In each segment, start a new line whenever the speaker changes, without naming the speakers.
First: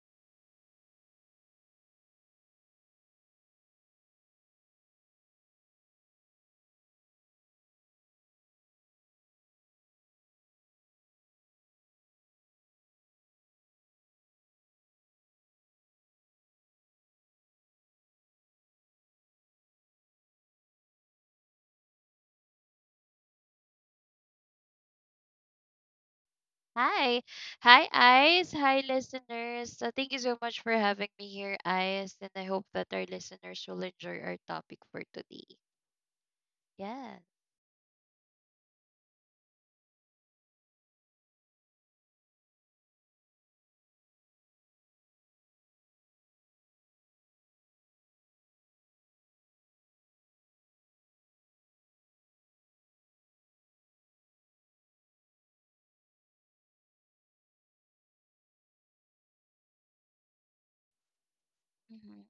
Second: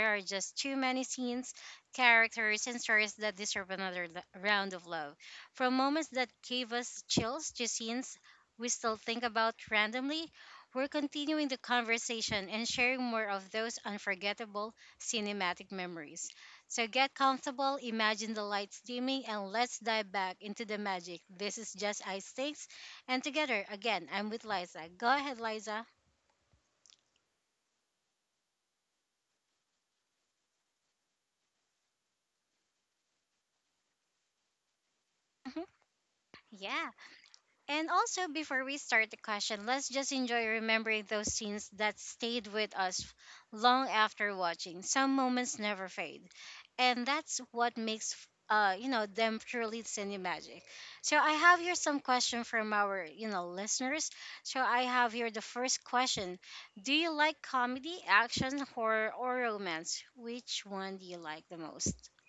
there are just too many scenes, characters, and stories that deserve another round of love. From moments that gave us chills to scenes we still think about randomly, we're continuing the conversation and sharing more of those unforgettable cinematic memories. So get comfortable, imagine the lights dimming, and let's dive back into the magic. This is just Ice Stakes. And together, again, I'm with Liza. Go ahead, Liza.
Hi. Hi, Eyes. Hi, listeners. Thank you so much for having me here, Eyes. And I hope that our listeners will enjoy our topic for today.
Mhm. Yeah.
Yeah.
And also, before we start the question, let's just enjoy remembering those scenes that stayed with us long after watching. Some moments never fade, and that's what makes them truly cinemagic. So I have here some question from our listeners. So I have here the first question: do you like comedy, action, horror, or romance? Which one do you like the most?
hmm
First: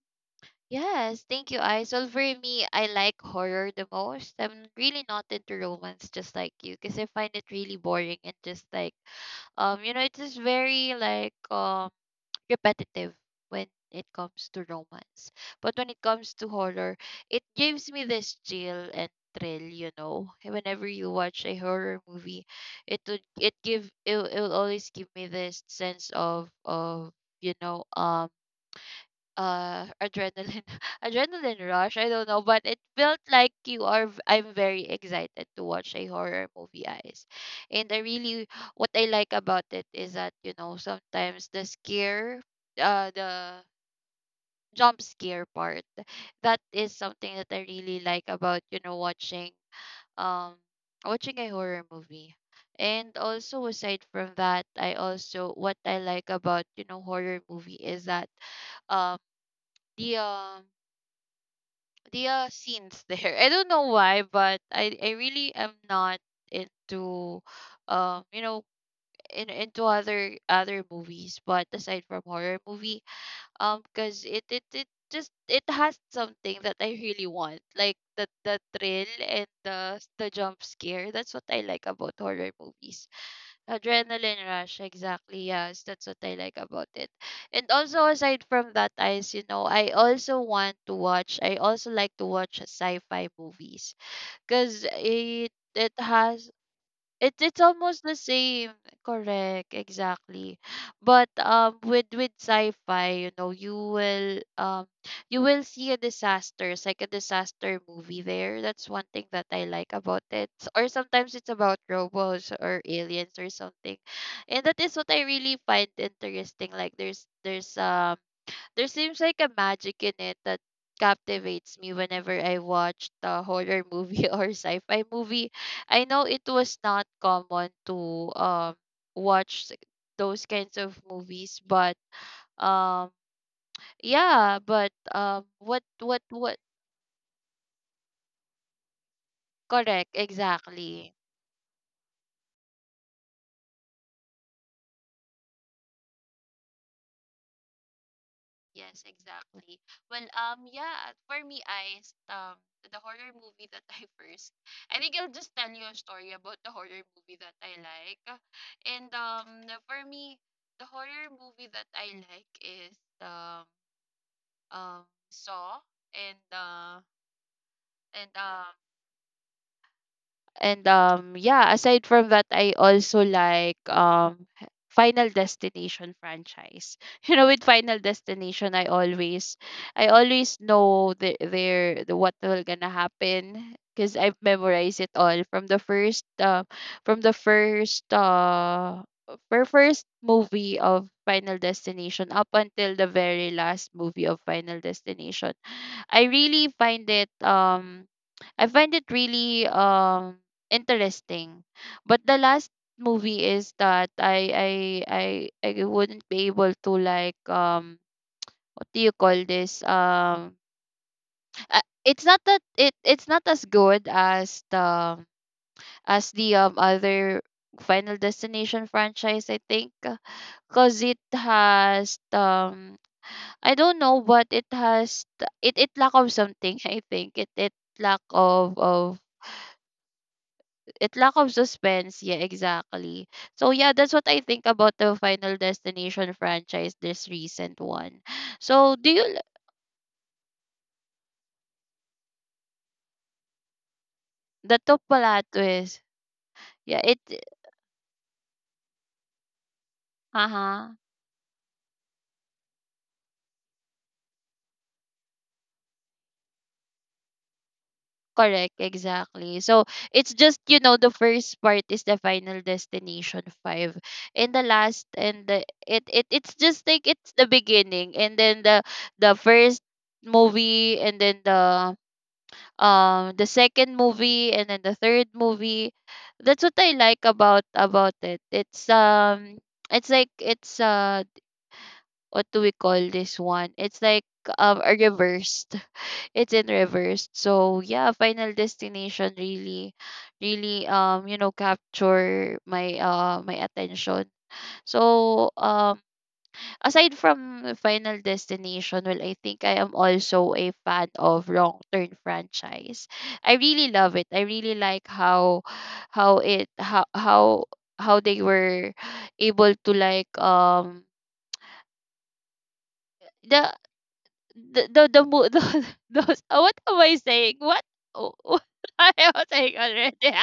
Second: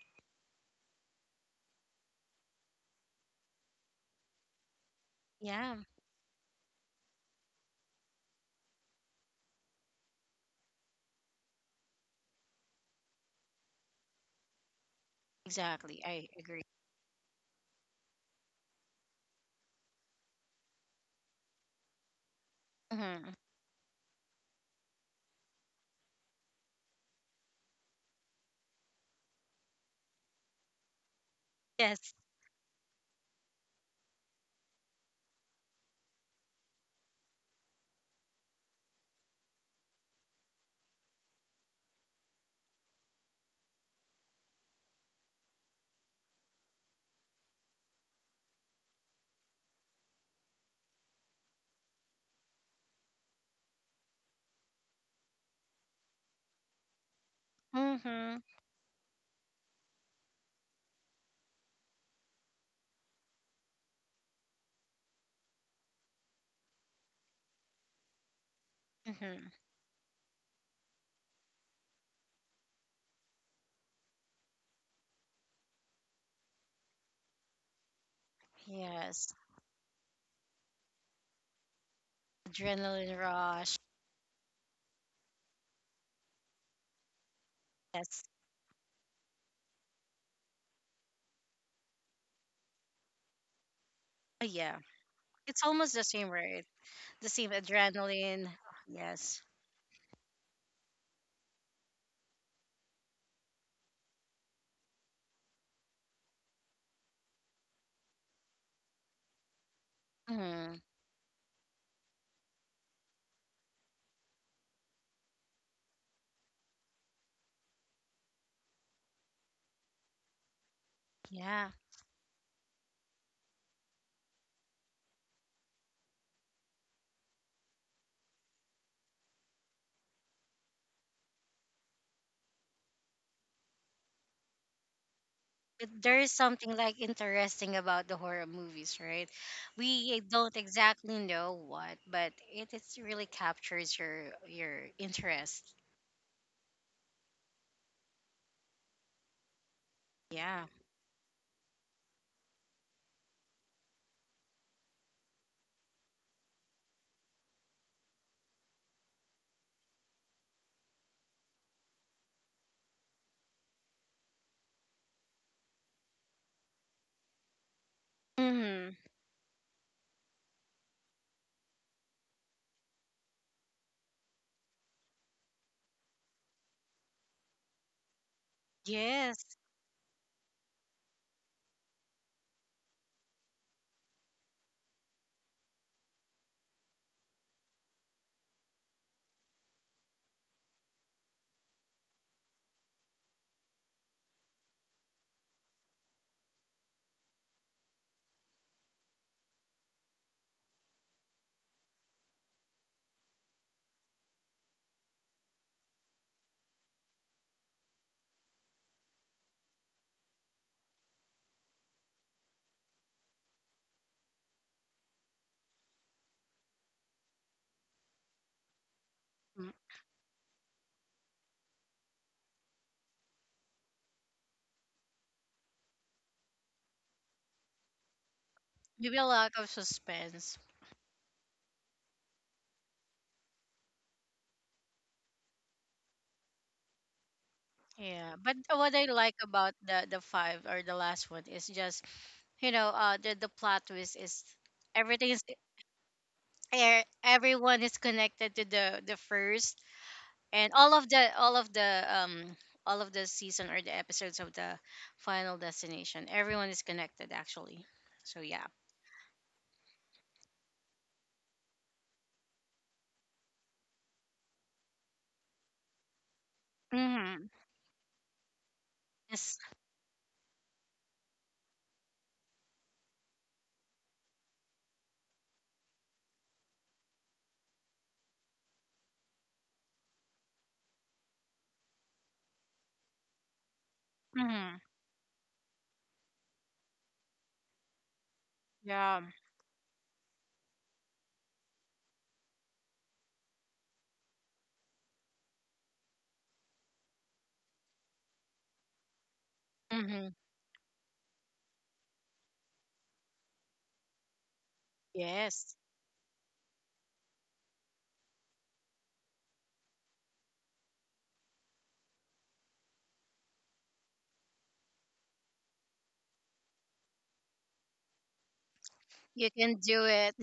Yes, thank you, Eyes. Well, for me, I like horror the most. I'm really not into
Yeah,
romance, just like you, because I find it really boring and just like, it's just very like, repetitive when it comes to romance. But when it
exactly. I
comes to
agree.
horror, it gives me this chill and thrill, you know. Whenever you watch a horror movie, it would
Hmm.
it give it will always give me this sense of you know um adrenaline adrenaline rush. I
Yes.
don't know, but it felt like you are I'm very excited to watch a horror movie, Eyes. And I really, what I like about it is that, you know, sometimes the scare the jump scare part, that is something that I really like about, you know, watching um watching a horror movie. And also, aside from that, I also, what I like about, you know, horror movie is that
Mm-hmm.
um the um the scenes there. I don't know why, but I really am not into, um you know in
Mm-hmm.
into other movies, but aside from horror movie, because it has something that I really want, like the thrill
Yes,
and the jump scare. That's what I like about horror movies.
adrenaline rush.
Adrenaline rush, exactly. Yes, that's what I like about it. And also,
Yes.
aside from that, guys, you know, I also want to watch. I also like to watch sci-fi movies
Oh, yeah.
because
It's almost the same word. The
it
same
it's almost the
adrenaline.
same.
Yes.
Correct, exactly. But with sci-fi, you know, you will see a disaster. It's like a disaster movie there. That's one thing that I like about it.
Mm,
Or sometimes it's about robots or aliens or something. And that is what I really find interesting. Like there's there seems like a magic in it that
yeah.
captivates me whenever I watched a horror movie or sci-fi movie. I know it was not common to watch those kinds of movies, but um yeah, but
But there is
what
something like interesting about the horror movies, right?
Correct,
We don't
exactly.
exactly know what, but it's really captures your interest.
Yes, exactly. Well,
Yeah.
yeah, for me, I um the horror movie that I, first, I think I'll just tell you a story about the horror movie that I like, and for me, the horror movie that I like is um Saw, and uh and um
Mm-hmm.
and yeah, aside from that, I also like Final Destination franchise. You know, with Final Destination,
Yes.
I always know the their the what will gonna happen because I've memorized it all from the first fir- first movie of Final Destination up until the very last movie of Final Destination. I really find it I find it really interesting. But the last movie is that I I wouldn't be able to like, what do you call this it's not that it's not as good as the other Final Destination franchise, I
Mm.
think, because it has, I don't know, but it has it lack of something. I think lack of
Maybe
of
a lack of suspense.
it lack of suspense, yeah, exactly. So yeah, that's what I think about the Final Destination franchise, this recent one.
Yeah. But what
So
I
do you
like about the five or the last one is just the plot twist is
the top
everything
pala twist, yeah, it,
everyone is connected to the first and all
uh-huh,
of the all of the all of the season or the episodes of the final destination everyone is connected actually, so yeah.
correct, exactly. So it's just, you know, the first part is the Final Destination 5, and the last and the, it's just like it's
Mm-hmm.
the beginning, and then the
Yes.
first movie, and then the second movie, and then the third movie. That's what I like about it. It's it's like it's what do we call this one it's like
Mm-hmm.
a reversed, it's in reversed. So yeah, Final
Yeah.
Destination really really, you know, capture my my attention. So aside from Final Destination, well, I think I am
Mm-hmm.
also a fan of Wrong Turn franchise. I really love it. I really like
Yes.
how it how they were able to like, the the, mo- the those what am I saying? What I was
You
saying
can do
already?
it.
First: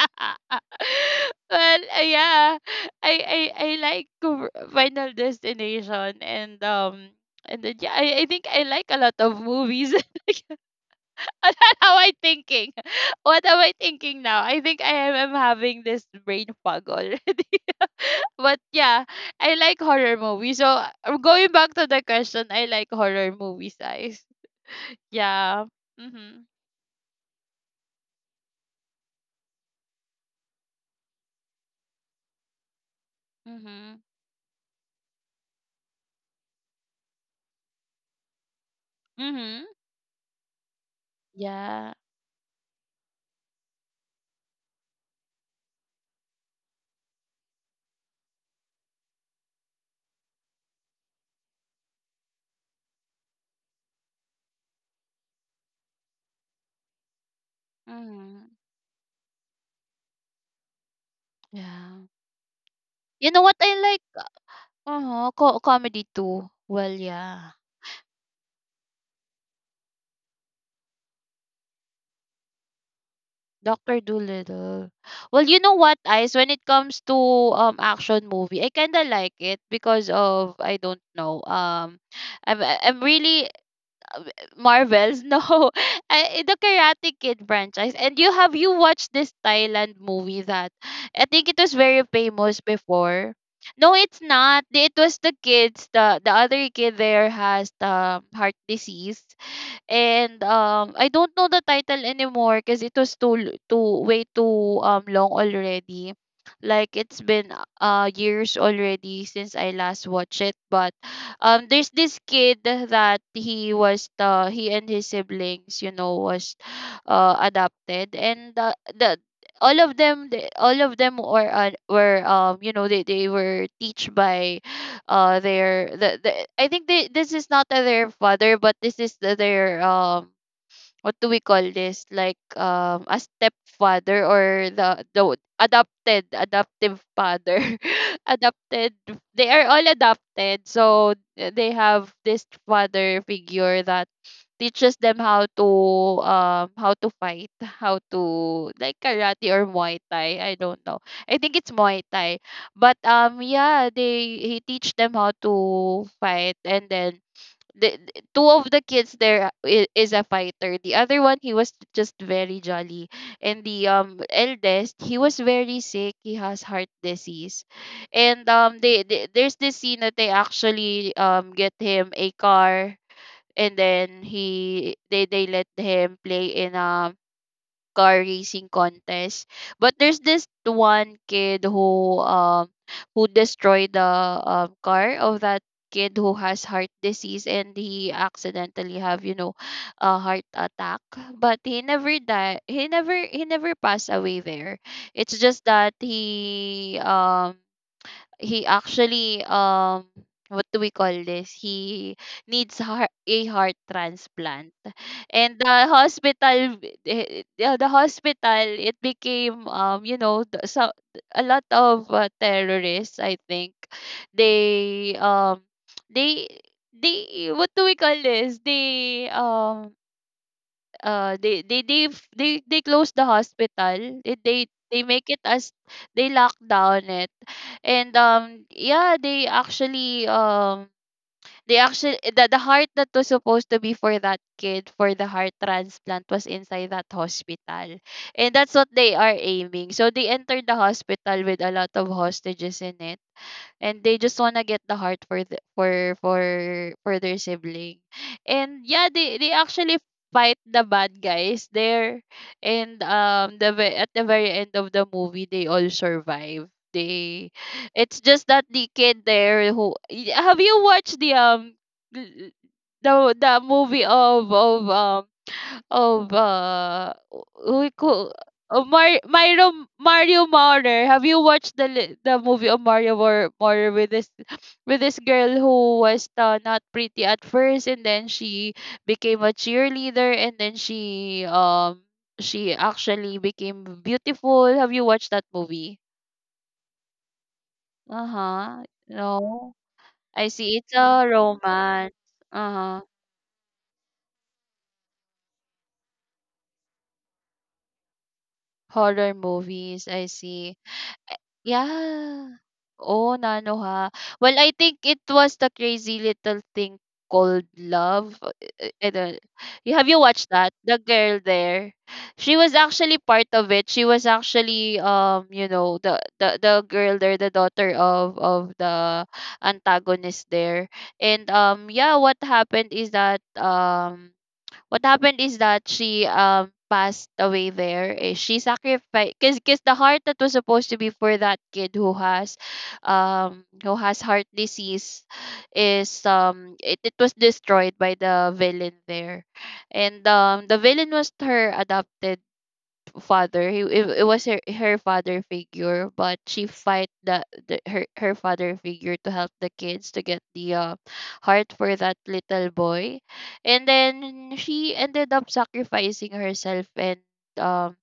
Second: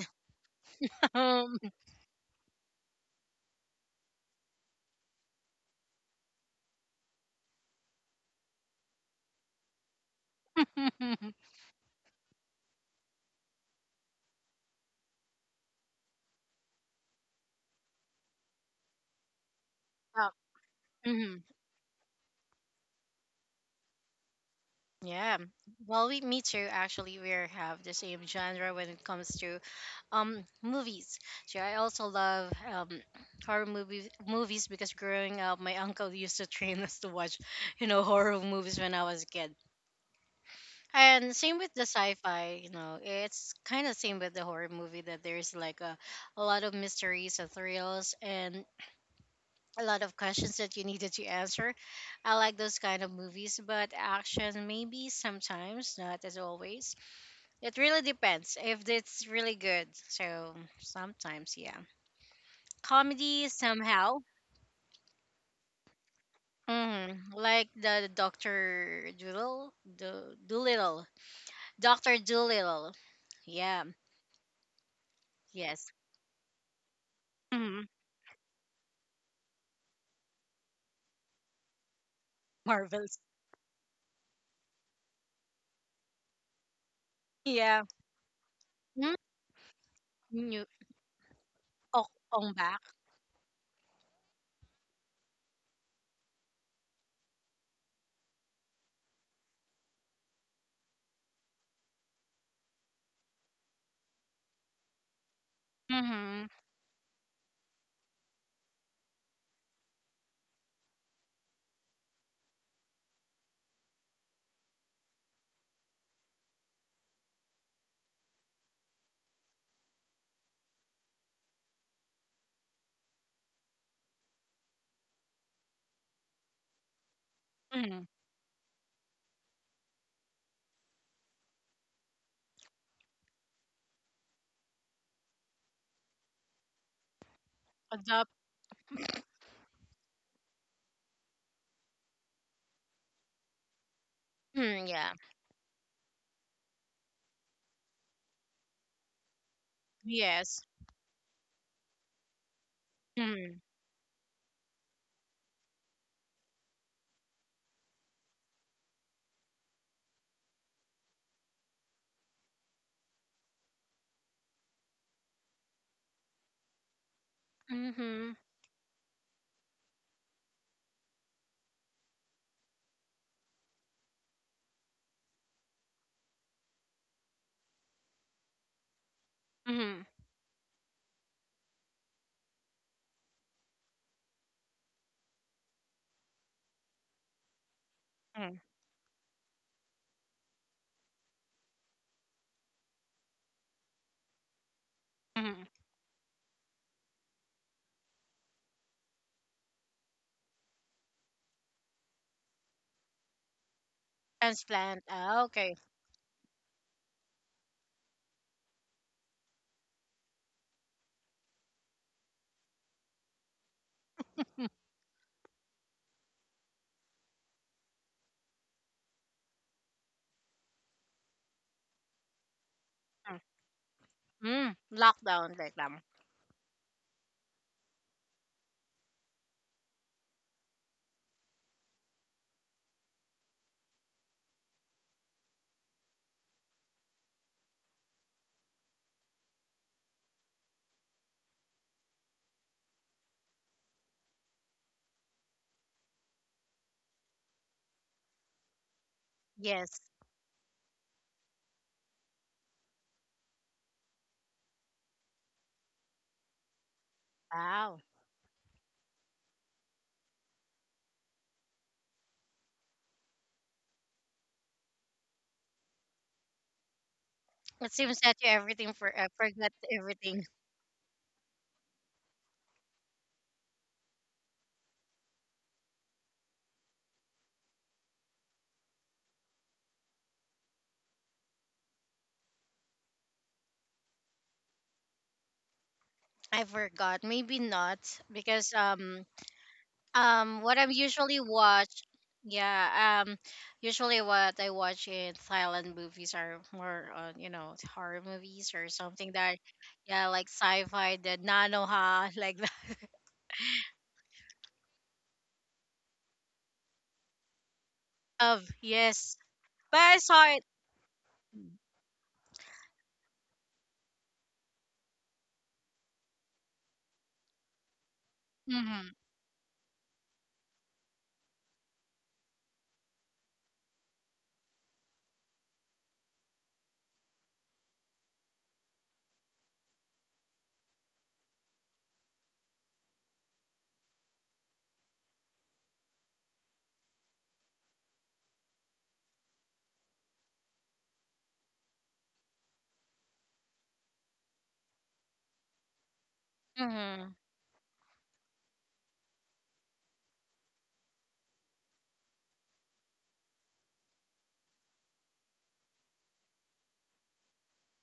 um,
Well, yeah, I like Final Destination, and then yeah, I think I like a lot of movies.
yeah.
How I thinking? What am I thinking now? I think I am having this brain fog already. But yeah, I like horror movies. So
Mhm.
going back to the question, I like horror movies, I,
Yeah.
yeah.
Well, we me
Mhm.
too. Actually, we are have the same genre when it comes to movies. So I also love horror
Mhm.
movies movies because growing up, my uncle used to train us to watch, you know, horror movies when I was a kid.
Mhm.
And same with the
Yeah.
sci-fi. You know, it's kind of same with the horror movie that there's like a lot of mysteries and thrills and a lot of questions that you needed to answer. I like those kind of movies, but action maybe sometimes, not as always. It really
Mhm.
depends if it's really good. So sometimes, yeah.
Yeah. You know
Comedy
what I like?
somehow.
Uh-huh, comedy too. Well,
Mm,
yeah.
like the Doctor Doolittle, Doolittle, Doctor Doolittle. Yeah.
Doctor Dolittle. Well, you know
Yes.
what, Ice? When it comes to
Mm,
action movie, I kinda like it because of, I don't know. I'm
Marvels.
really, uh, Marvels. No, I, the Karate Kid
Yeah.
franchise. And you have you watched
Mm,
this Thailand movie
New.
that I think it was very
Oh, on
famous
back.
before. No, it's not. It was the kids. The other kid there has the heart disease, and I don't know the title anymore because it was too way too long already.
Mm-hmm.
Like it's been years already since I last watched it, but there's this kid that he was the, he and his siblings, you know, was adopted, and the all of them, all of them were you know, they were teach by the, I think they, this is not
Mm,
their father, but this is their what do we call this, like, a stepfather or the adopted adoptive father.
adopt.
Adopted, they are all adopted. So they have this father figure that
Mm,
teaches
yeah.
them how to fight, how to like karate or Muay Thai. I
Yes.
don't know. I think it's Muay Thai. But
Mm-hmm.
yeah, they he teach them how to fight, and then two of the kids there, is a fighter. The other one, he was just very jolly. And the eldest, he was very sick. He has heart disease.
Mm-hmm.
And they, there's this scene that they actually get him a car, and then he they let him play in a car racing contest, but
Mm-hmm.
there's this one kid who destroyed the car of that kid who has heart disease, and he
Mm-hmm.
accidentally have, you know, a heart attack, but he never died he never passed away there. It's
Mm-hmm.
just that he actually, what do we call this he needs heart, a heart transplant.
Transplant. Ah,
And the
okay.
hospital, the hospital, it became, so a lot of terrorists, I think, they um they they what do we call this uh they they they they close the
Mm.
hospital,
Mm.
they make it
Lockdown
as,
like them.
they lock down it. And yeah, they actually the heart that was supposed to be for that kid for the heart transplant was inside that hospital, and that's what they are aiming. So they entered the hospital with a lot of hostages in it, and they just wanna get the heart for the, for their sibling. And yeah, they actually
Yes.
fight the bad guys there. And at the very end of the movie, they all survive. They
Wow.
It's just that the kid there who Y- have you watched the l- l- the the movie of we
It seems
call
that you everything for
Mar-
I
Mario
forgot
Mario
everything.
Maurer. Have you watched the the movie of Mario Maurer with this with this girl who was, not pretty at first, and then she became a cheerleader, and then she actually became beautiful. Have you watched that movie?
I forgot. Maybe not because
Uh-huh. No. I see,
what
it's
I'm
a
usually watch,
romance.
yeah,
Uh-huh.
usually what I watch in Thailand movies are more on you know horror movies or something
Horror
that,
movies, I
yeah, like
see.
sci-fi the nanoha
Yeah.
like that.
Oh, Nano ha. Well, I think it was the Crazy Little Thing Called Love.
Of
I
yes,
don't, you,
but
have
I
you watched
saw it.
that? The girl there, she was actually part of it. She was actually, you know, the girl there, the daughter of
Hmm.
the antagonist there. And yeah, what happened is that, she passed away there. Eh, she sacrificed, because the heart that was supposed to be for that kid who has heart disease is, it was destroyed by the villain there. And the villain was her adopted father. He, it was her father figure, but she fight
Mm-hmm.
the her father figure to help the kids to get the heart for that little boy, and then she ended up sacrificing herself and um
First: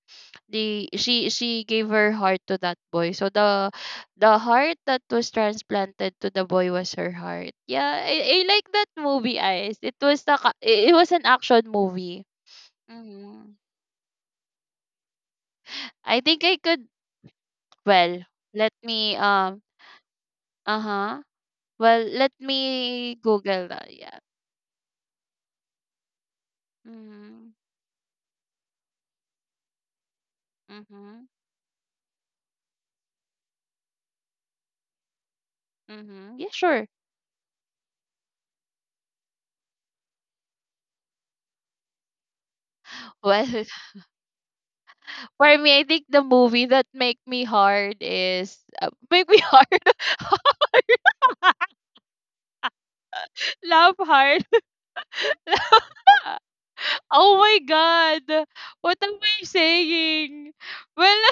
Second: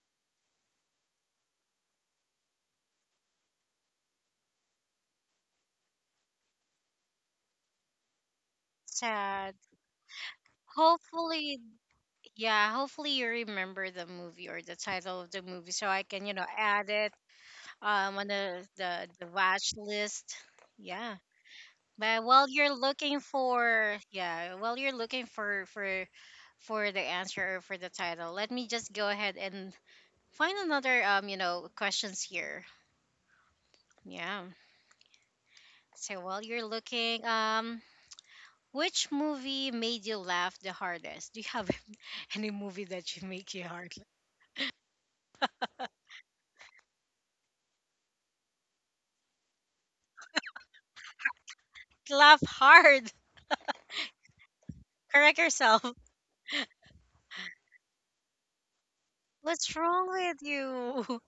the she gave her heart to that boy, so the heart that was transplanted to the boy was her heart. Yeah, I like that movie
Sad.
eyes. It was it was an
Hopefully,
action movie.
yeah, hopefully you
Hmm.
remember the movie or the title of the movie so I
I
can, you
think
know,
I could.
add it
Well,
on
let me
the watch list. Yeah.
uh-huh. Well,
But
let
while you're
me
looking
Google that.
for,
Yeah.
yeah, while you're looking for the
Mhm.
answer or for the title, let me just go ahead and find
Mhm.
another you know, questions here. Yeah.
Mhm. Yeah,
So while
sure.
you're looking, which movie made you laugh the hardest? Do you have any movie that you
Well,
make you hard
for me, I think the movie that make me hard is make me hard.
laugh hard?
Love hard.
Correct yourself.
Oh my god. What am I
What's wrong with
saying? Well,
you?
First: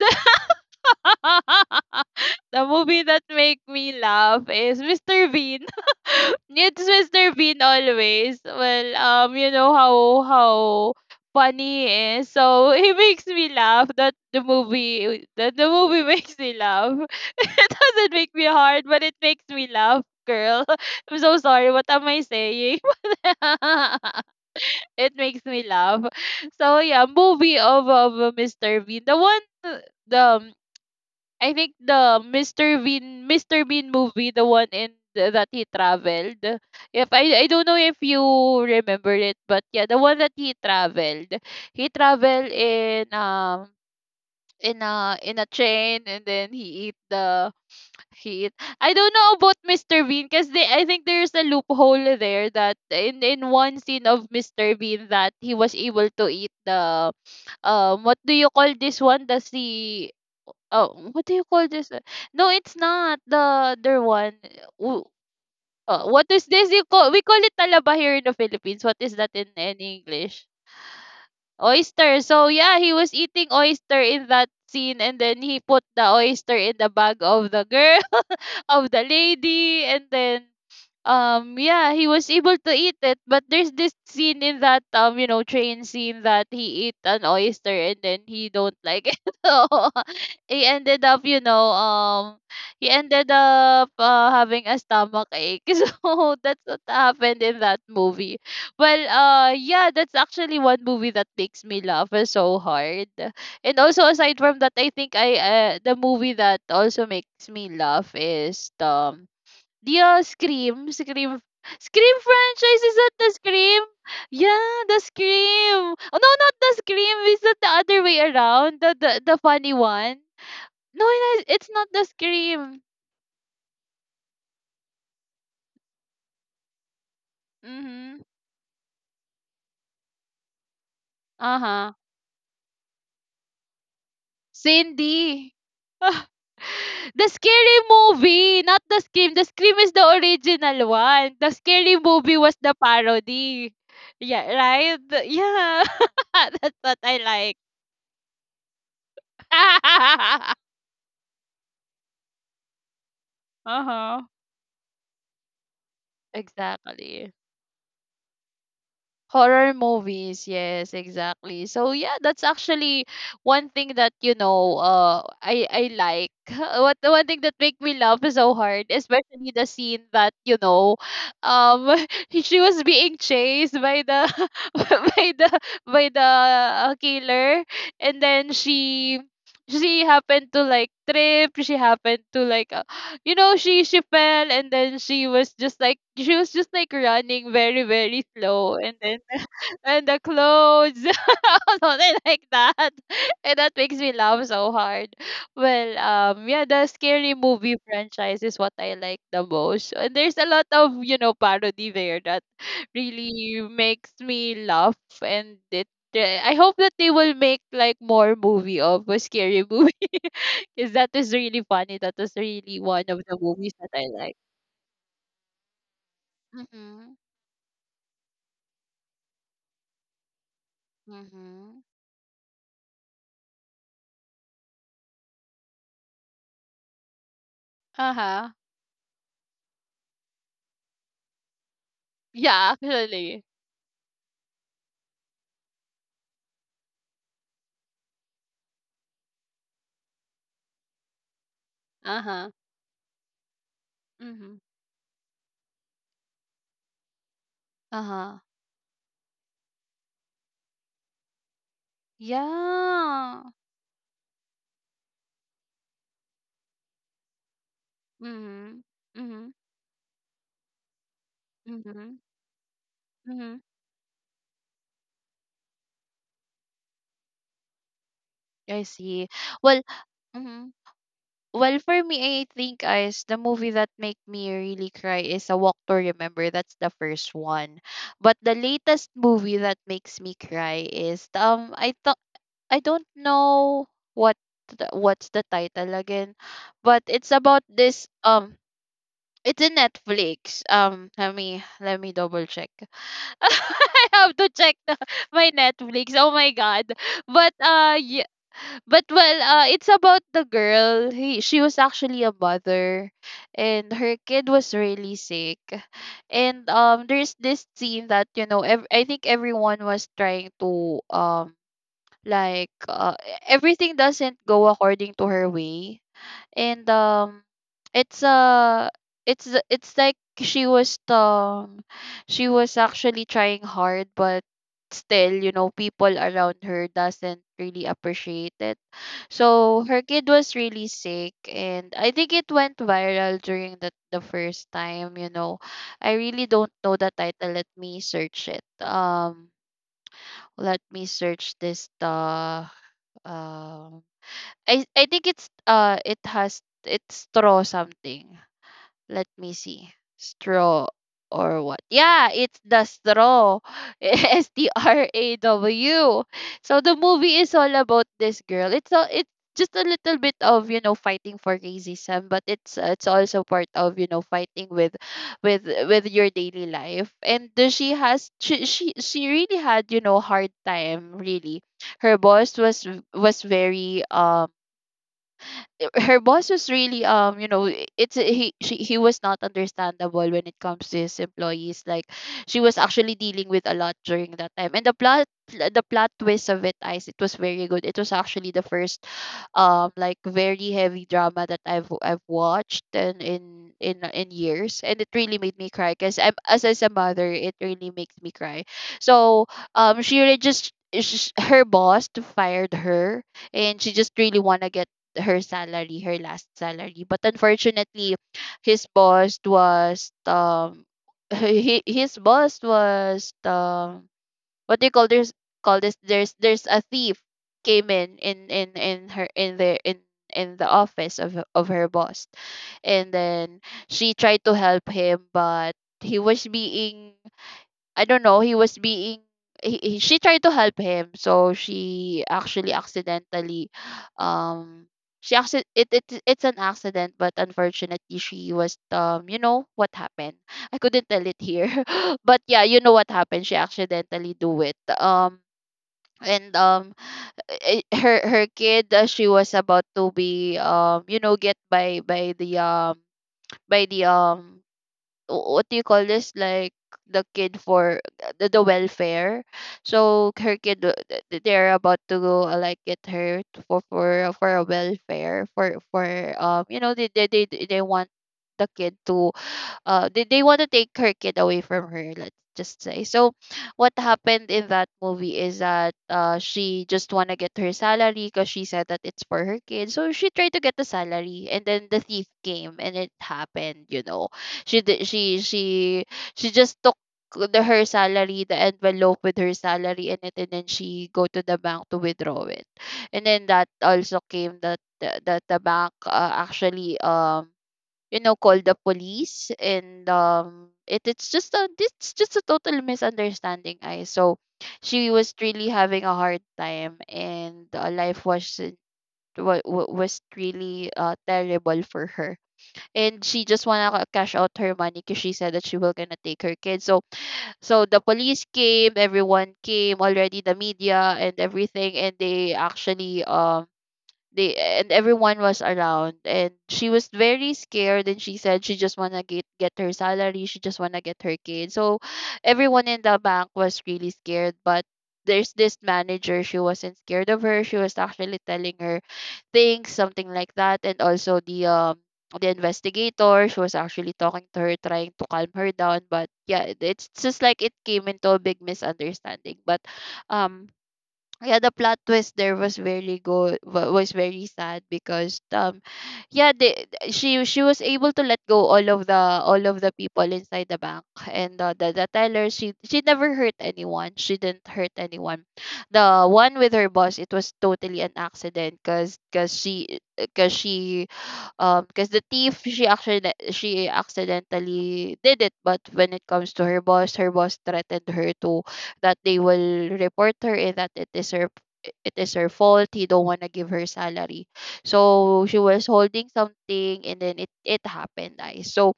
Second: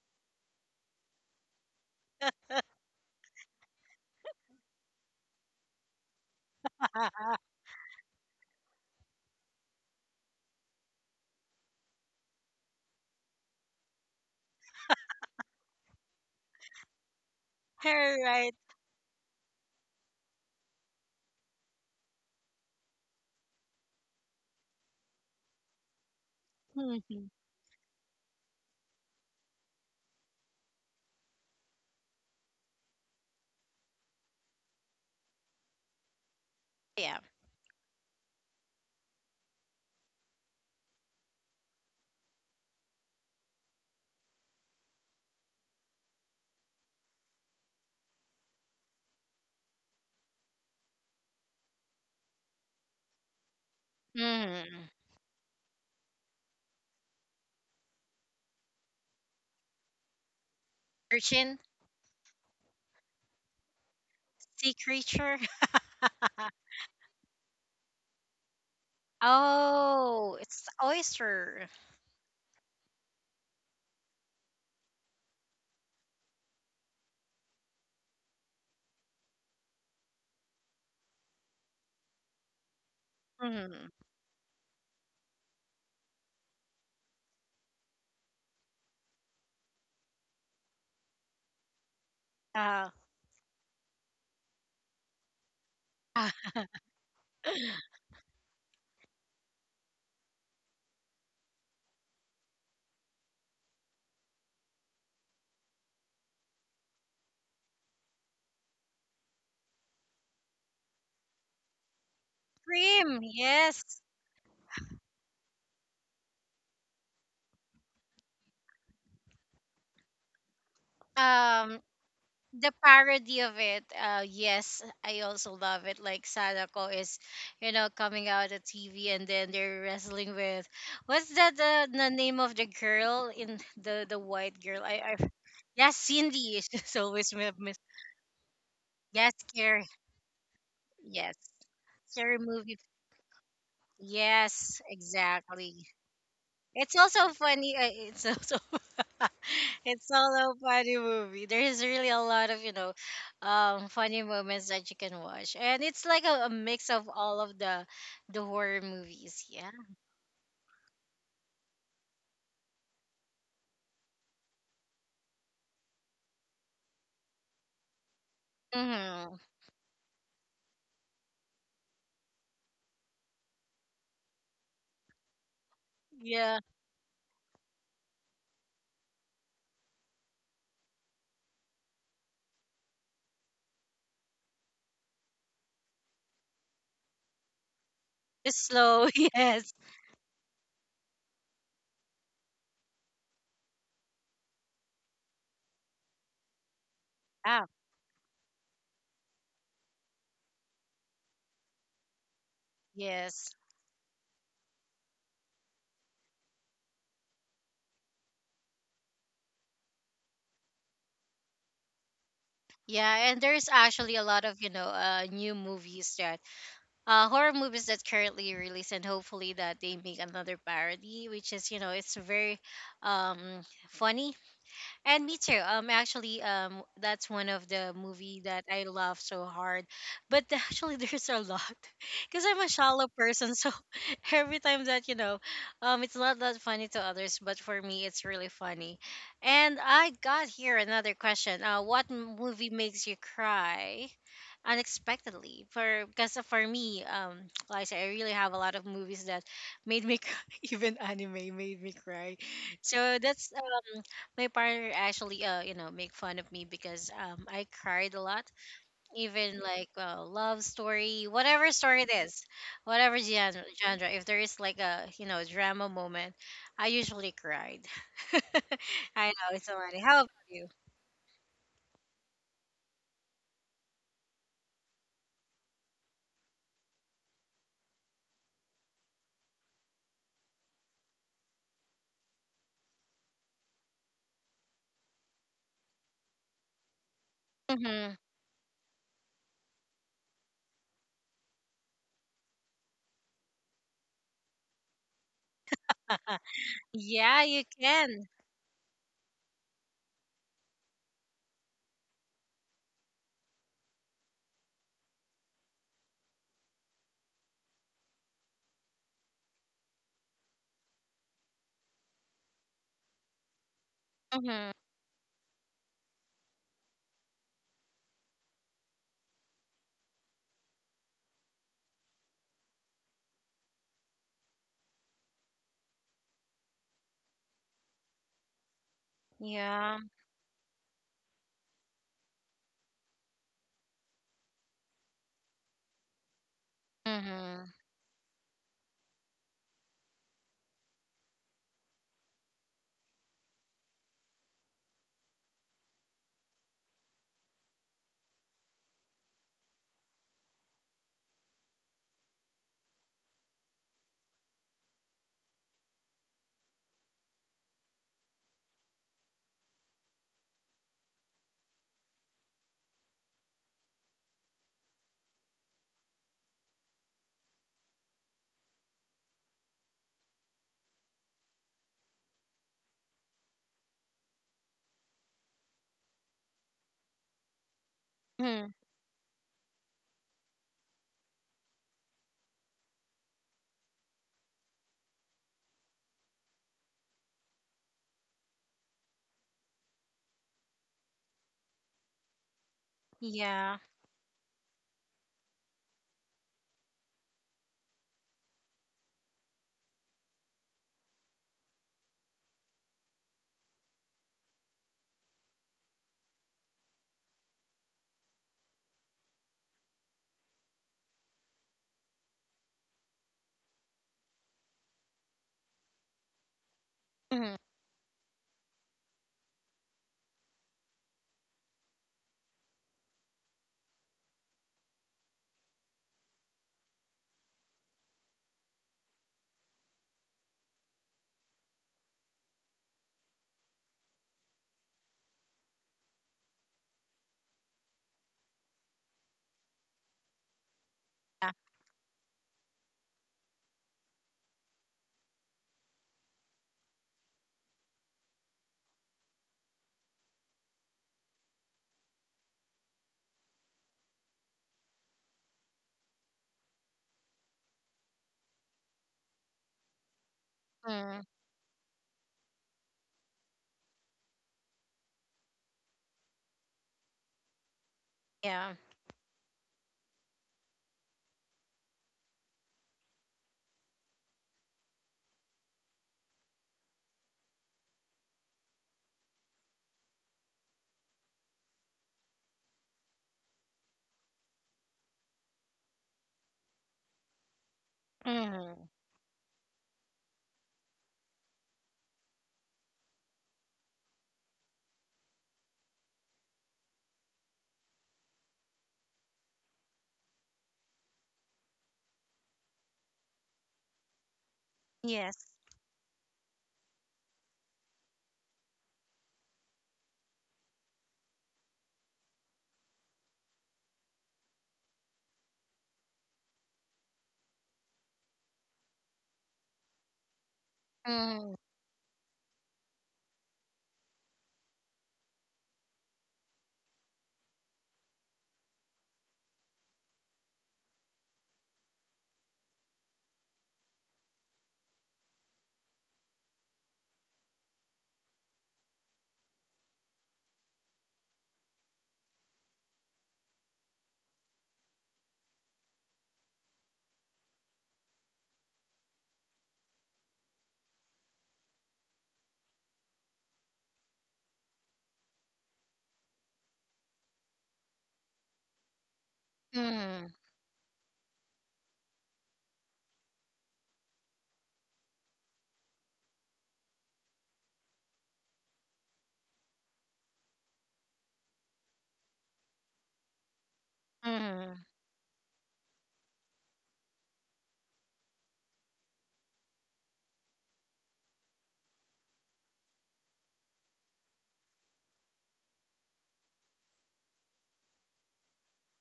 the movie that make me laugh is Mr. Bean. It's
All
Mr. Bean always. Well, how funny he is. So he makes me laugh. That the movie, that the movie makes me laugh. It doesn't make me
right.
hard, but it makes me laugh, girl. I'm so sorry. What am I saying? It makes me laugh. So yeah,
Mhm.
movie of Mr. Bean. The one the I think the Mr. Bean movie, the one in that he traveled. If
Yeah.
I I don't know if you remember it, but yeah, the one that he traveled. He traveled in a train, and then he eat the he eat I don't know about Mr. Bean, because they, I think there's a loophole there, that in one scene of Mr.
Mm.
Bean that he was able to eat the what do you call this one? That's the, oh, what do you
Urchin,
call this one? No, it's not the other one.
sea
W-
creature.
What is this? You call we call it talaba here in the Philippines. What is that in
oh,
English?
it's the oyster.
Oyster. So yeah, he was eating oyster in that scene, and then he put the oyster in the bag of the girl, of the lady. And then, yeah, he was able to eat it, but there's
Mm.
this scene in that, train scene, that he eat an oyster and then he don't like it. So he ended up,
Uh,
he ended up having a stomach ache. So that's what happened in that movie. Well, yeah, that's actually one movie that makes me laugh so hard. And also, aside from that, I think I the movie that also makes me laugh is the, yeah, Scream, Scream franchise. Is that
Cream,
the Scream?
yes.
Yeah, the Scream. Oh no, not the Scream. Is that the other way around? The funny one. No, it's
Um,
not the
the
Scream.
parody of it, yes, I also love it. Like Sadako is, you know,
Mm-hmm.
coming out of TV and then they're wrestling with, what's that,
Uh huh.
the name of the girl in the white girl I
Cindy.
yes,
The
Cindy, she's always with me.
scary movie, not the
Yes,
Scream. The Scream
scary.
is the original
Yes,
one. The scary
scary
movie was the
movie,
parody. Yeah,
yes,
right. Yeah,
exactly.
that's
It's
what I
also
like.
funny. It's also— it's also a funny movie. There is really a lot of, you know,
Uh
funny
huh.
moments that you can watch, and it's like a mix of
Exactly.
all of the horror movies. Yeah.
Horror movies, yes, exactly. So yeah, that's actually one thing that, I like. What, one thing that make me laugh so hard,
Mm-hmm.
especially the scene that, um, she was being chased by the, by the by the
Yeah.
killer, and then she happened to like trip. She happened to like, she fell, and then she was just like, running very very
It's
slow, and
slow.
then
Yes.
and the clothes something like that. And that makes me laugh so hard. Well, yeah, the scary
Ah.
movie franchise is what I like the most, and there's a lot of, parody there that
Yes.
really makes me laugh. And it I hope that they will make like more movie of a scary movie. 'Cause that is really funny. That was really one
Yeah,
of
and
the
there's
movies that I
actually a
like.
lot of you know new movies that,
Mhm,
horror movies that currently released, and hopefully that they make another parody, which is you
mhm.
know it's very um funny. And me too. Actually, that's one of the movie
Uh-huh.
that I love so hard. But actually, there's a lot, because I'm a
Yeah,
shallow
actually.
person. So every time that you know, it's not that funny to others, but for me, it's really funny. And I got here another question. What
Uh-huh.
movie makes you cry
Mhm.
unexpectedly for because for me like I said, I really
Uh-huh.
have a lot of movies that made me cry, even anime made me cry, so
Yeah.
that's— my partner actually you know make fun of me because I cried a lot,
Mhm. Mhm.
even like love story, whatever story it
Mhm.
is, whatever genre,
Mhm.
genre if there is like a you know drama moment, I usually cried.
I
I
see.
know it's so
Well,
funny. How about you?
mhm. Well, for me, I think is the movie that make me really cry is A Walk to Remember. That's the first one. But the latest movie that makes me cry is, I don't know what what's the title again, but it's about this,
Mm-hmm.
it's in Netflix. Let me double check. I have to check my Netflix. Oh my god.
Yeah,
But
you can.
yeah, but well, it's about the girl. He, she was actually a mother, and her kid was really sick. And there's this scene that, I think everyone was trying to like, everything doesn't
Mm-hmm.
go according to her way. And it's uh it's like she was, she was actually trying hard, but still, you know, people around her doesn't really appreciate it. So
Yeah.
her kid was really sick, and I think it went viral during the first time, you know. I really don't know the title,
Mm-hmm.
let me search it. Let me search this the, um, I think it's it's straw something. Let me see. Straw or what. Yeah, it's the straw. S T R A W. So the movie is all about this girl. It's just a little bit of, you know, fighting for racism, but it's also part of, you know, fighting with, with your daily life. And she really had, you know, hard time, really. Her boss was, very, her boss was really, you know,
Hmm.
he was not understandable when it comes to his employees. Like, she was actually dealing with a lot during that time. And the plot twist of it, guys, it was very good. It was actually the first, like very heavy drama that I've watched and in
Yeah.
years, and it really made me cry, because I'm, as a mother, it really makes me cry. So she really just her boss fired her, and she just really want to get her salary, her last salary. But unfortunately, his boss was, he, his boss was, what do you call this, call this, there's a thief
Mm-hmm.
came in, her in the, in the office of her boss. And then she tried to help him, but he was being, I don't know, he was being, she tried to help him, so she actually accidentally, um she acci- it it's an accident, but unfortunately she was, you know what happened. I couldn't tell it
Yeah.
here. But yeah, you know what happened. She accidentally do it. And um her her kid, she was about to be, you know, get by the, by the um what do you call this, like, the kid for, the welfare. So her kid,
Mm-hmm.
they're about to go, like get her, for a welfare for you know, they want the
Yeah.
kid to, they want to take her kid away from her, let's just say. So what happened in that movie is that, she just want to get her salary, because she said that it's for her kid. So she tried to get the salary, and then the thief came and it happened, you know. She did she just took the her salary, the
Mm-hmm.
envelope with her salary in it, and then she go to the bank to withdraw it. And then that also came that that the bank, actually, you know, called the police. And it's just a, it's just a total misunderstanding. I So she was
Yes.
really having a hard time, and life was, was really, terrible for her. And she just wanna cash out her money, because she said that she will gonna take her kids. So the police came, everyone came already, the media and
Mm-hmm.
everything, and they actually they and everyone was around and she was very scared, and she said she just want to get her salary, she just want to get her kid. So everyone in the bank was really scared, but there's this manager, she wasn't scared of her, she was actually telling her things, something like that. And also the investigator, she was actually talking to her, trying to calm her down. But yeah, it's just like it came into a big misunderstanding. But um yeah, the plot twist there was very good, was very sad because yeah, she was able to let go all of the people
Mm-hmm.
inside the bank. And the teller, she never hurt anyone, she didn't hurt anyone. The one with her boss, it was totally an accident, because she because she because the thief, she actually she
Mm-hmm.
accidentally did it. But when it comes to her boss, her boss threatened her to that they will report her, and that it is her fault, he don't want to give her salary. So she was holding something, and then it happened, guys. So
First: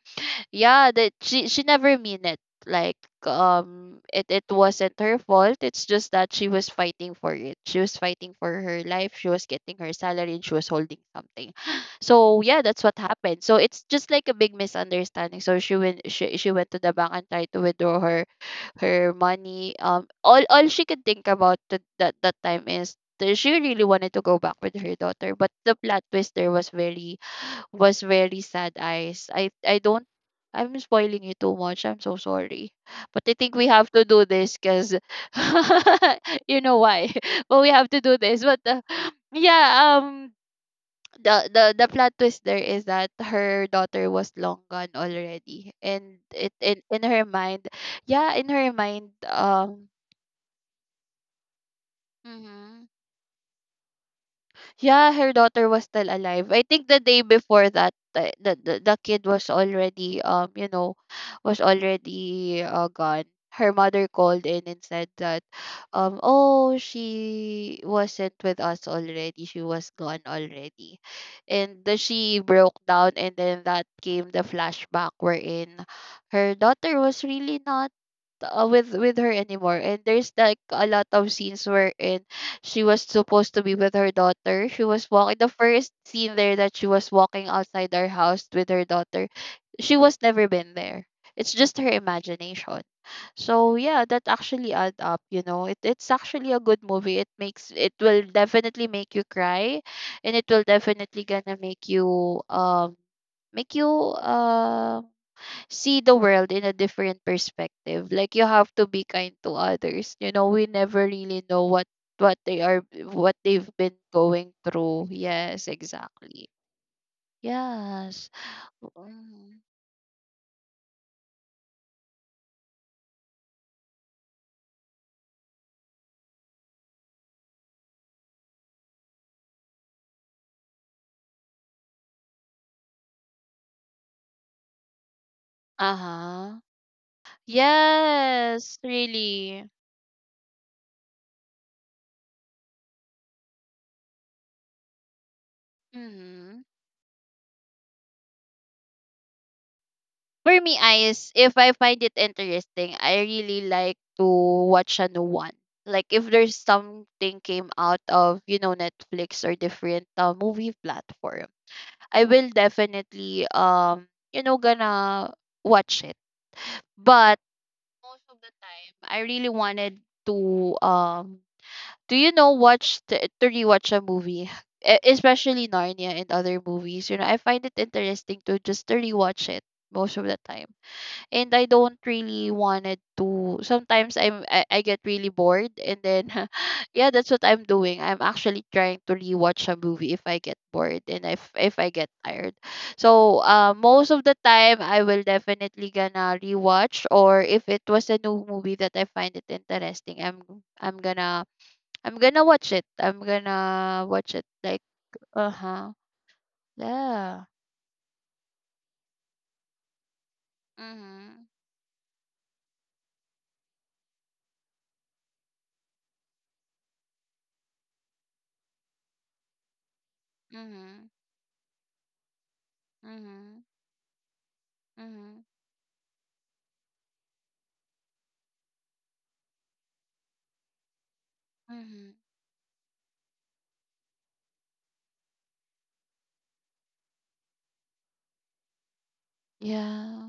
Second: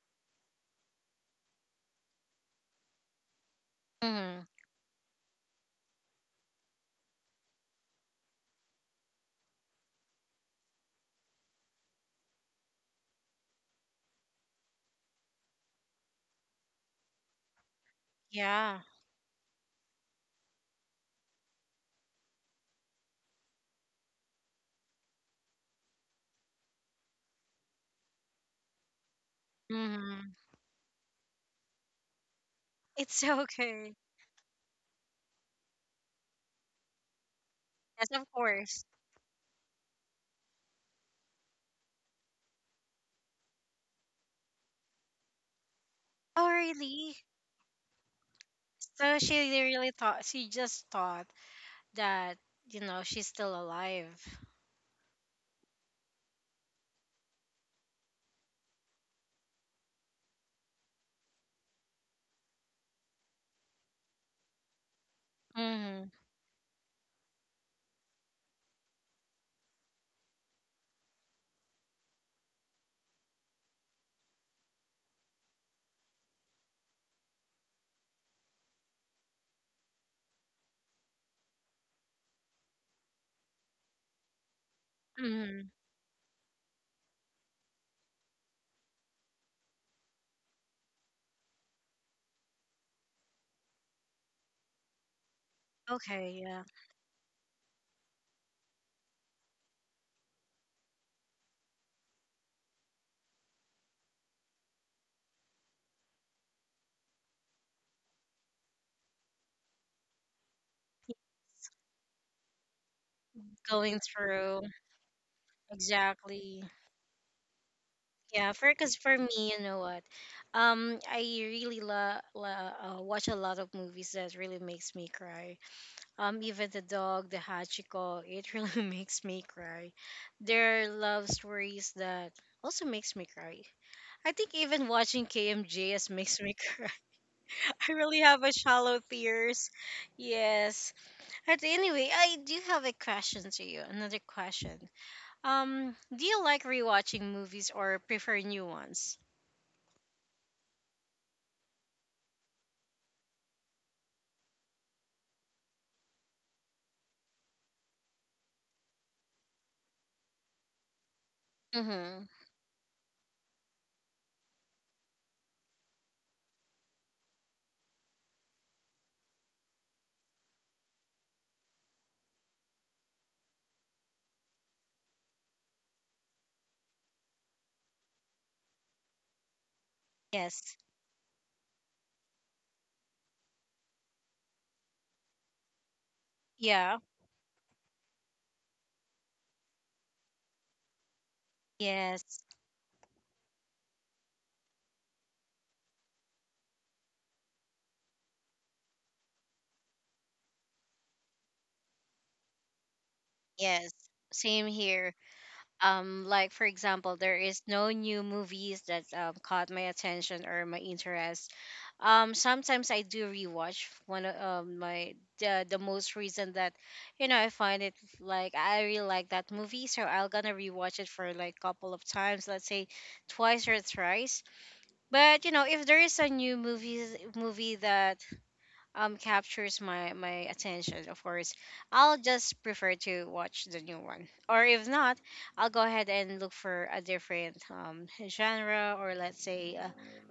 yeah, that she never mean it, like it wasn't her fault. It's just that she was fighting for it, she was fighting for her life, she was getting her salary and she was holding something. So yeah, that's what happened. So it's just like a big misunderstanding. So she went to the bank and tried to withdraw her
Yeah.
money, all she could think about that time is that she really wanted to go back with her daughter. But the plot twist there was very, was very sad, eyes. I don't,
Mm-hmm.
I'm spoiling you too much. I'm so sorry.
It's
But I think we have
okay.
to do this because you know why. But we have to
Yes,
do
of
this. But
course.
yeah, the, the plot twist there is that her daughter was long gone already. And
Oh,
in
really?
her mind, yeah, in her mind.
So she really thought, she just thought that, you
Mhm.
know, she's still alive.
Yeah, her daughter was still alive. I think the day before that, the kid was already was already gone. Her mother called in and said that,
Mm-hmm.
oh, she wasn't with us already. She was gone already. And she broke down. And then that came the flashback wherein her daughter was really not with her anymore. And there's like a lot of scenes wherein she was supposed to be with her daughter. She was walking, the
Mm-hmm.
first scene there, that she was walking outside our house with her daughter. She was never been there, it's just her imagination. So yeah, that actually add up, you know, it's
Okay,
actually a
yeah.
good movie. It makes it will definitely make you cry, and it will definitely gonna make you make you um see the world in a different perspective. Like, you have to be kind to others. You know, we never really know what they are what they've been
Going
going
through.
through. Yes, exactly.
Exactly.
Yes.
Yeah, for because for me,
Mm.
you know what? I really love watch a lot of movies that really makes me cry. Even the dog, the Hachiko, it really makes me cry. There are love stories that also makes me cry. I think even watching KMJS makes me
Uh-huh.
cry. I really have a
Yes,
shallow tears.
really.
Yes. But anyway, I do have a question to you. Another question. Do you
hmm
like rewatching movies or prefer new ones?
For me, eyes, if I find it interesting, I really like to watch a new one. Like, if there's something came out of, you know, Netflix or different movie platform,
Mm-hmm.
I will definitely gonna watch it. But most of the time, I really wanted to do you know, watch, to rewatch a movie. Especially Narnia and other movies, you know, I find it interesting to just to rewatch it most of the time.
Yes.
And I don't really wanted to, sometimes I get really bored and then
Yeah.
yeah, that's what I'm doing. I'm actually trying to rewatch a movie if I get bored and if I get
Yes.
tired. So most of the time I will definitely gonna rewatch. Or if it was a new movie that I find it interesting, I'm gonna I'm gonna watch it I'm
Yes.
gonna watch it,
Same
like.
here.
Uh-huh.
Like for example, there
Yeah.
is no new movies that caught my attention or my interest.
Mhm.
Sometimes I do rewatch one of the most recent that you know I find it, like I really like that movie, so I'll gonna rewatch it
Mhm.
for like couple of times, let's say twice
Mhm.
or thrice. But
Mhm.
you know, if there is a new movie that captures my attention, of course
Mhm.
I'll just prefer to watch the new one. Or if not, I'll go ahead and look for a different genre, or let's say
Yeah.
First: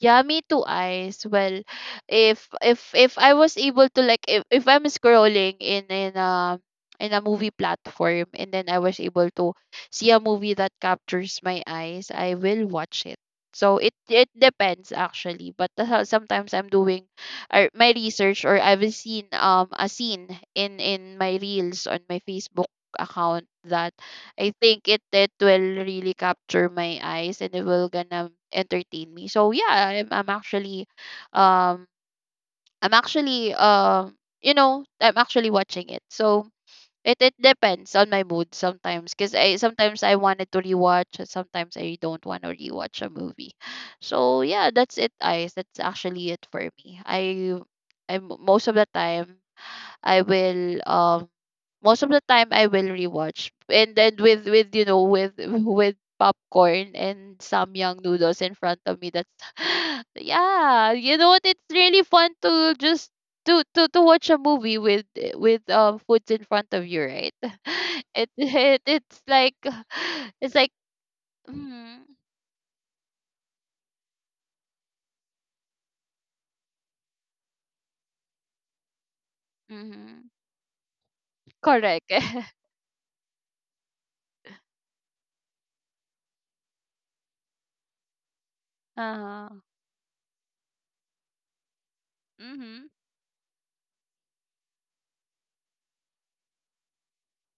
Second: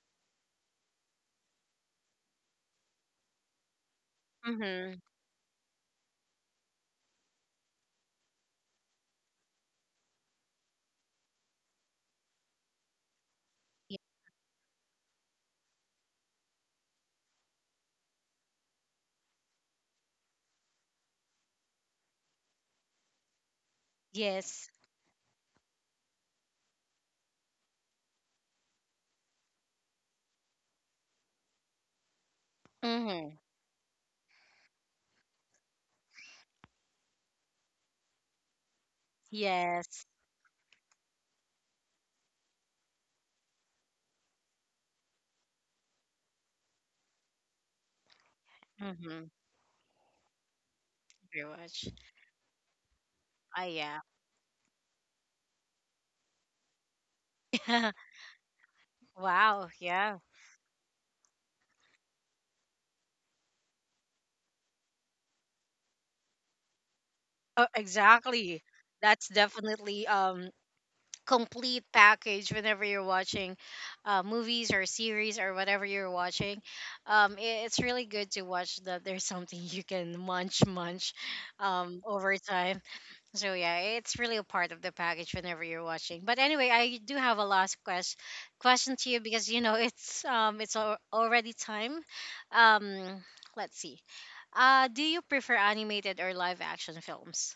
Yeah, me too, eyes. Well, if I was able to, like, if I'm
mm-hmm,
scrolling in a movie platform, and then I was able to see a movie that captures my eyes, I will watch it. So it depends actually, but that's how sometimes I'm doing my research. Or I've seen a scene in my reels on my Facebook account, that I
yes.
think it will really capture my eyes and it will gonna entertain me. So yeah, um I'm
Mm-hmm,
actually, I'm actually watching it. So it depends on my mood, sometimes, cuz I sometimes
yes.
I wanted to rewatch and sometimes I don't want to rewatch a movie. So yeah, that's it, eyes. That's actually it for me. I most of the
Mm-hmm,
time, I will
very much.
most of the time I will rewatch.
I
And
yeah.
then with you know, with with popcorn and samyang noodles in front of me. That's
wow, yeah.
yeah, you know what? It's really fun to just to watch a movie with foods in front of you, right?
Oh, exactly,
It's
that's
like
definitely
it's like,
complete
mm,
package whenever you're watching movies or series or whatever you're watching. It's really good to watch that there's something you can
mm,
munch
correct.
over time. So yeah, it's really a part of the package whenever you're watching. But anyway, I do have a last question to you,
uh,
because you know it's already time.
mm-hmm.
um, let's see, do you prefer animated or live action films?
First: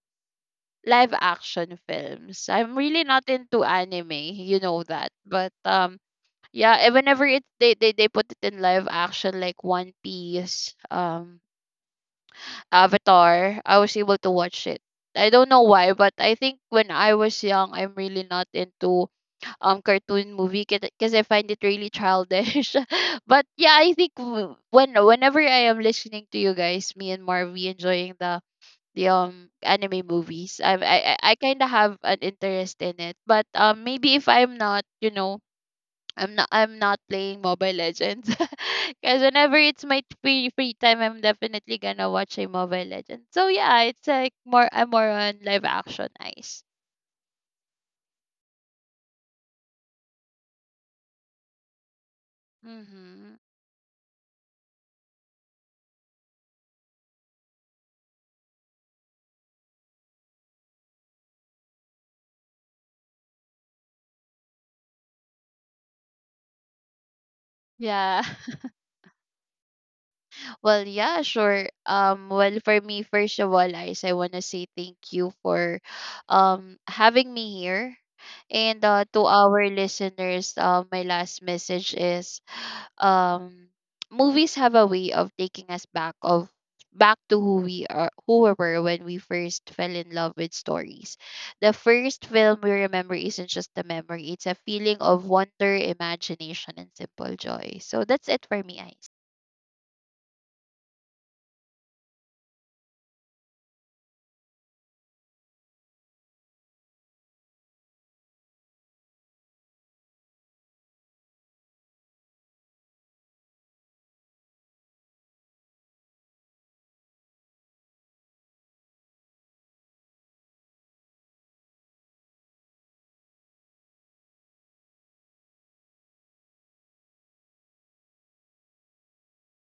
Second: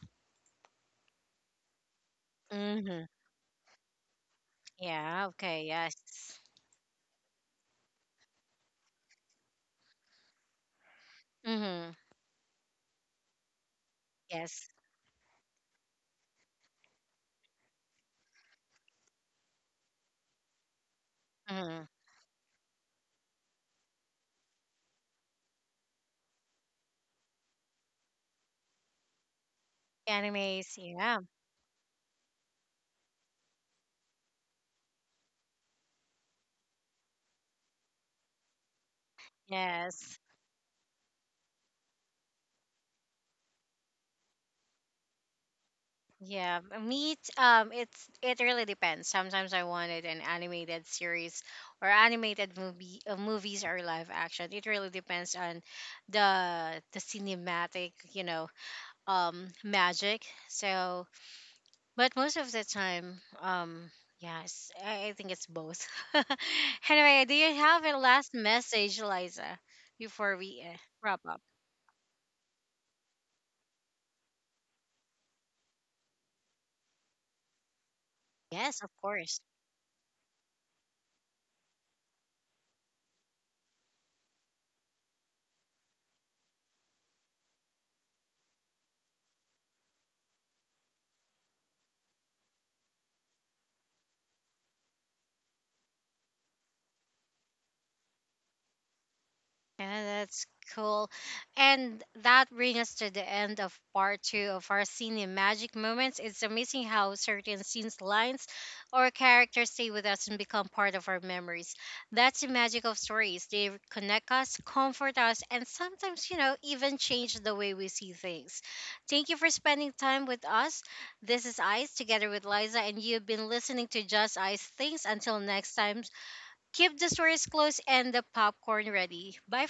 Live action films. I'm really
Mm-hmm.
not into anime, you know that.
Yeah,
but
okay, yes.
um yeah, and whenever it they put it in live action, like One Piece,
Mm-hmm.
Avatar, I was able to watch
Yes.
it. I don't know why, but I think when I was young, I'm really not into cartoon movie, because I find it
Hmm.
really childish. But yeah, I think when whenever I am listening to you guys, me and Marvy, enjoying the anime movies,
Animes,
I I
yeah,
I kind of have an interest in it. But maybe, if I'm not, you know, I'm not playing Mobile Legends. Cause whenever it's my
yes,
free time, I'm definitely gonna watch a Mobile Legends. So yeah, it's like more, I'm more on live action,
yeah.
eyes.
Meet, it's it really depends. Sometimes I wanted an animated series or animated movie,
Mm-hmm.
movies or live action. It really depends on the cinematic, you know, magic. So, but most of the time, Yes, I think it's both. anyway, do you have a
Yeah.
last message, Liza, before we
Well,
wrap
yeah,
up?
sure. Well, for me, first of all, Ice, I want to say thank you for having me here.
Yes,
And
of
to
course.
our listeners, my last message is um movies have a way of taking us back, of back to who we are, who we were when we first fell in love with stories. The first film we remember isn't just a memory, it's a feeling of wonder, imagination, and simple joy. So that's it for me, Ice.
Yeah, that's cool. And that brings us to the end of part two of our scene magic moments. It's amazing how certain scenes, lines, or characters stay with us and become part of our memories. That's the magic of stories. They connect us, comfort us, and sometimes, you know, even change the way we see things. Thank you for spending time with us. This is Ice together with Liza, and you've been listening to Just Ice Things. Until next time, keep the stories close and the popcorn ready. Bye.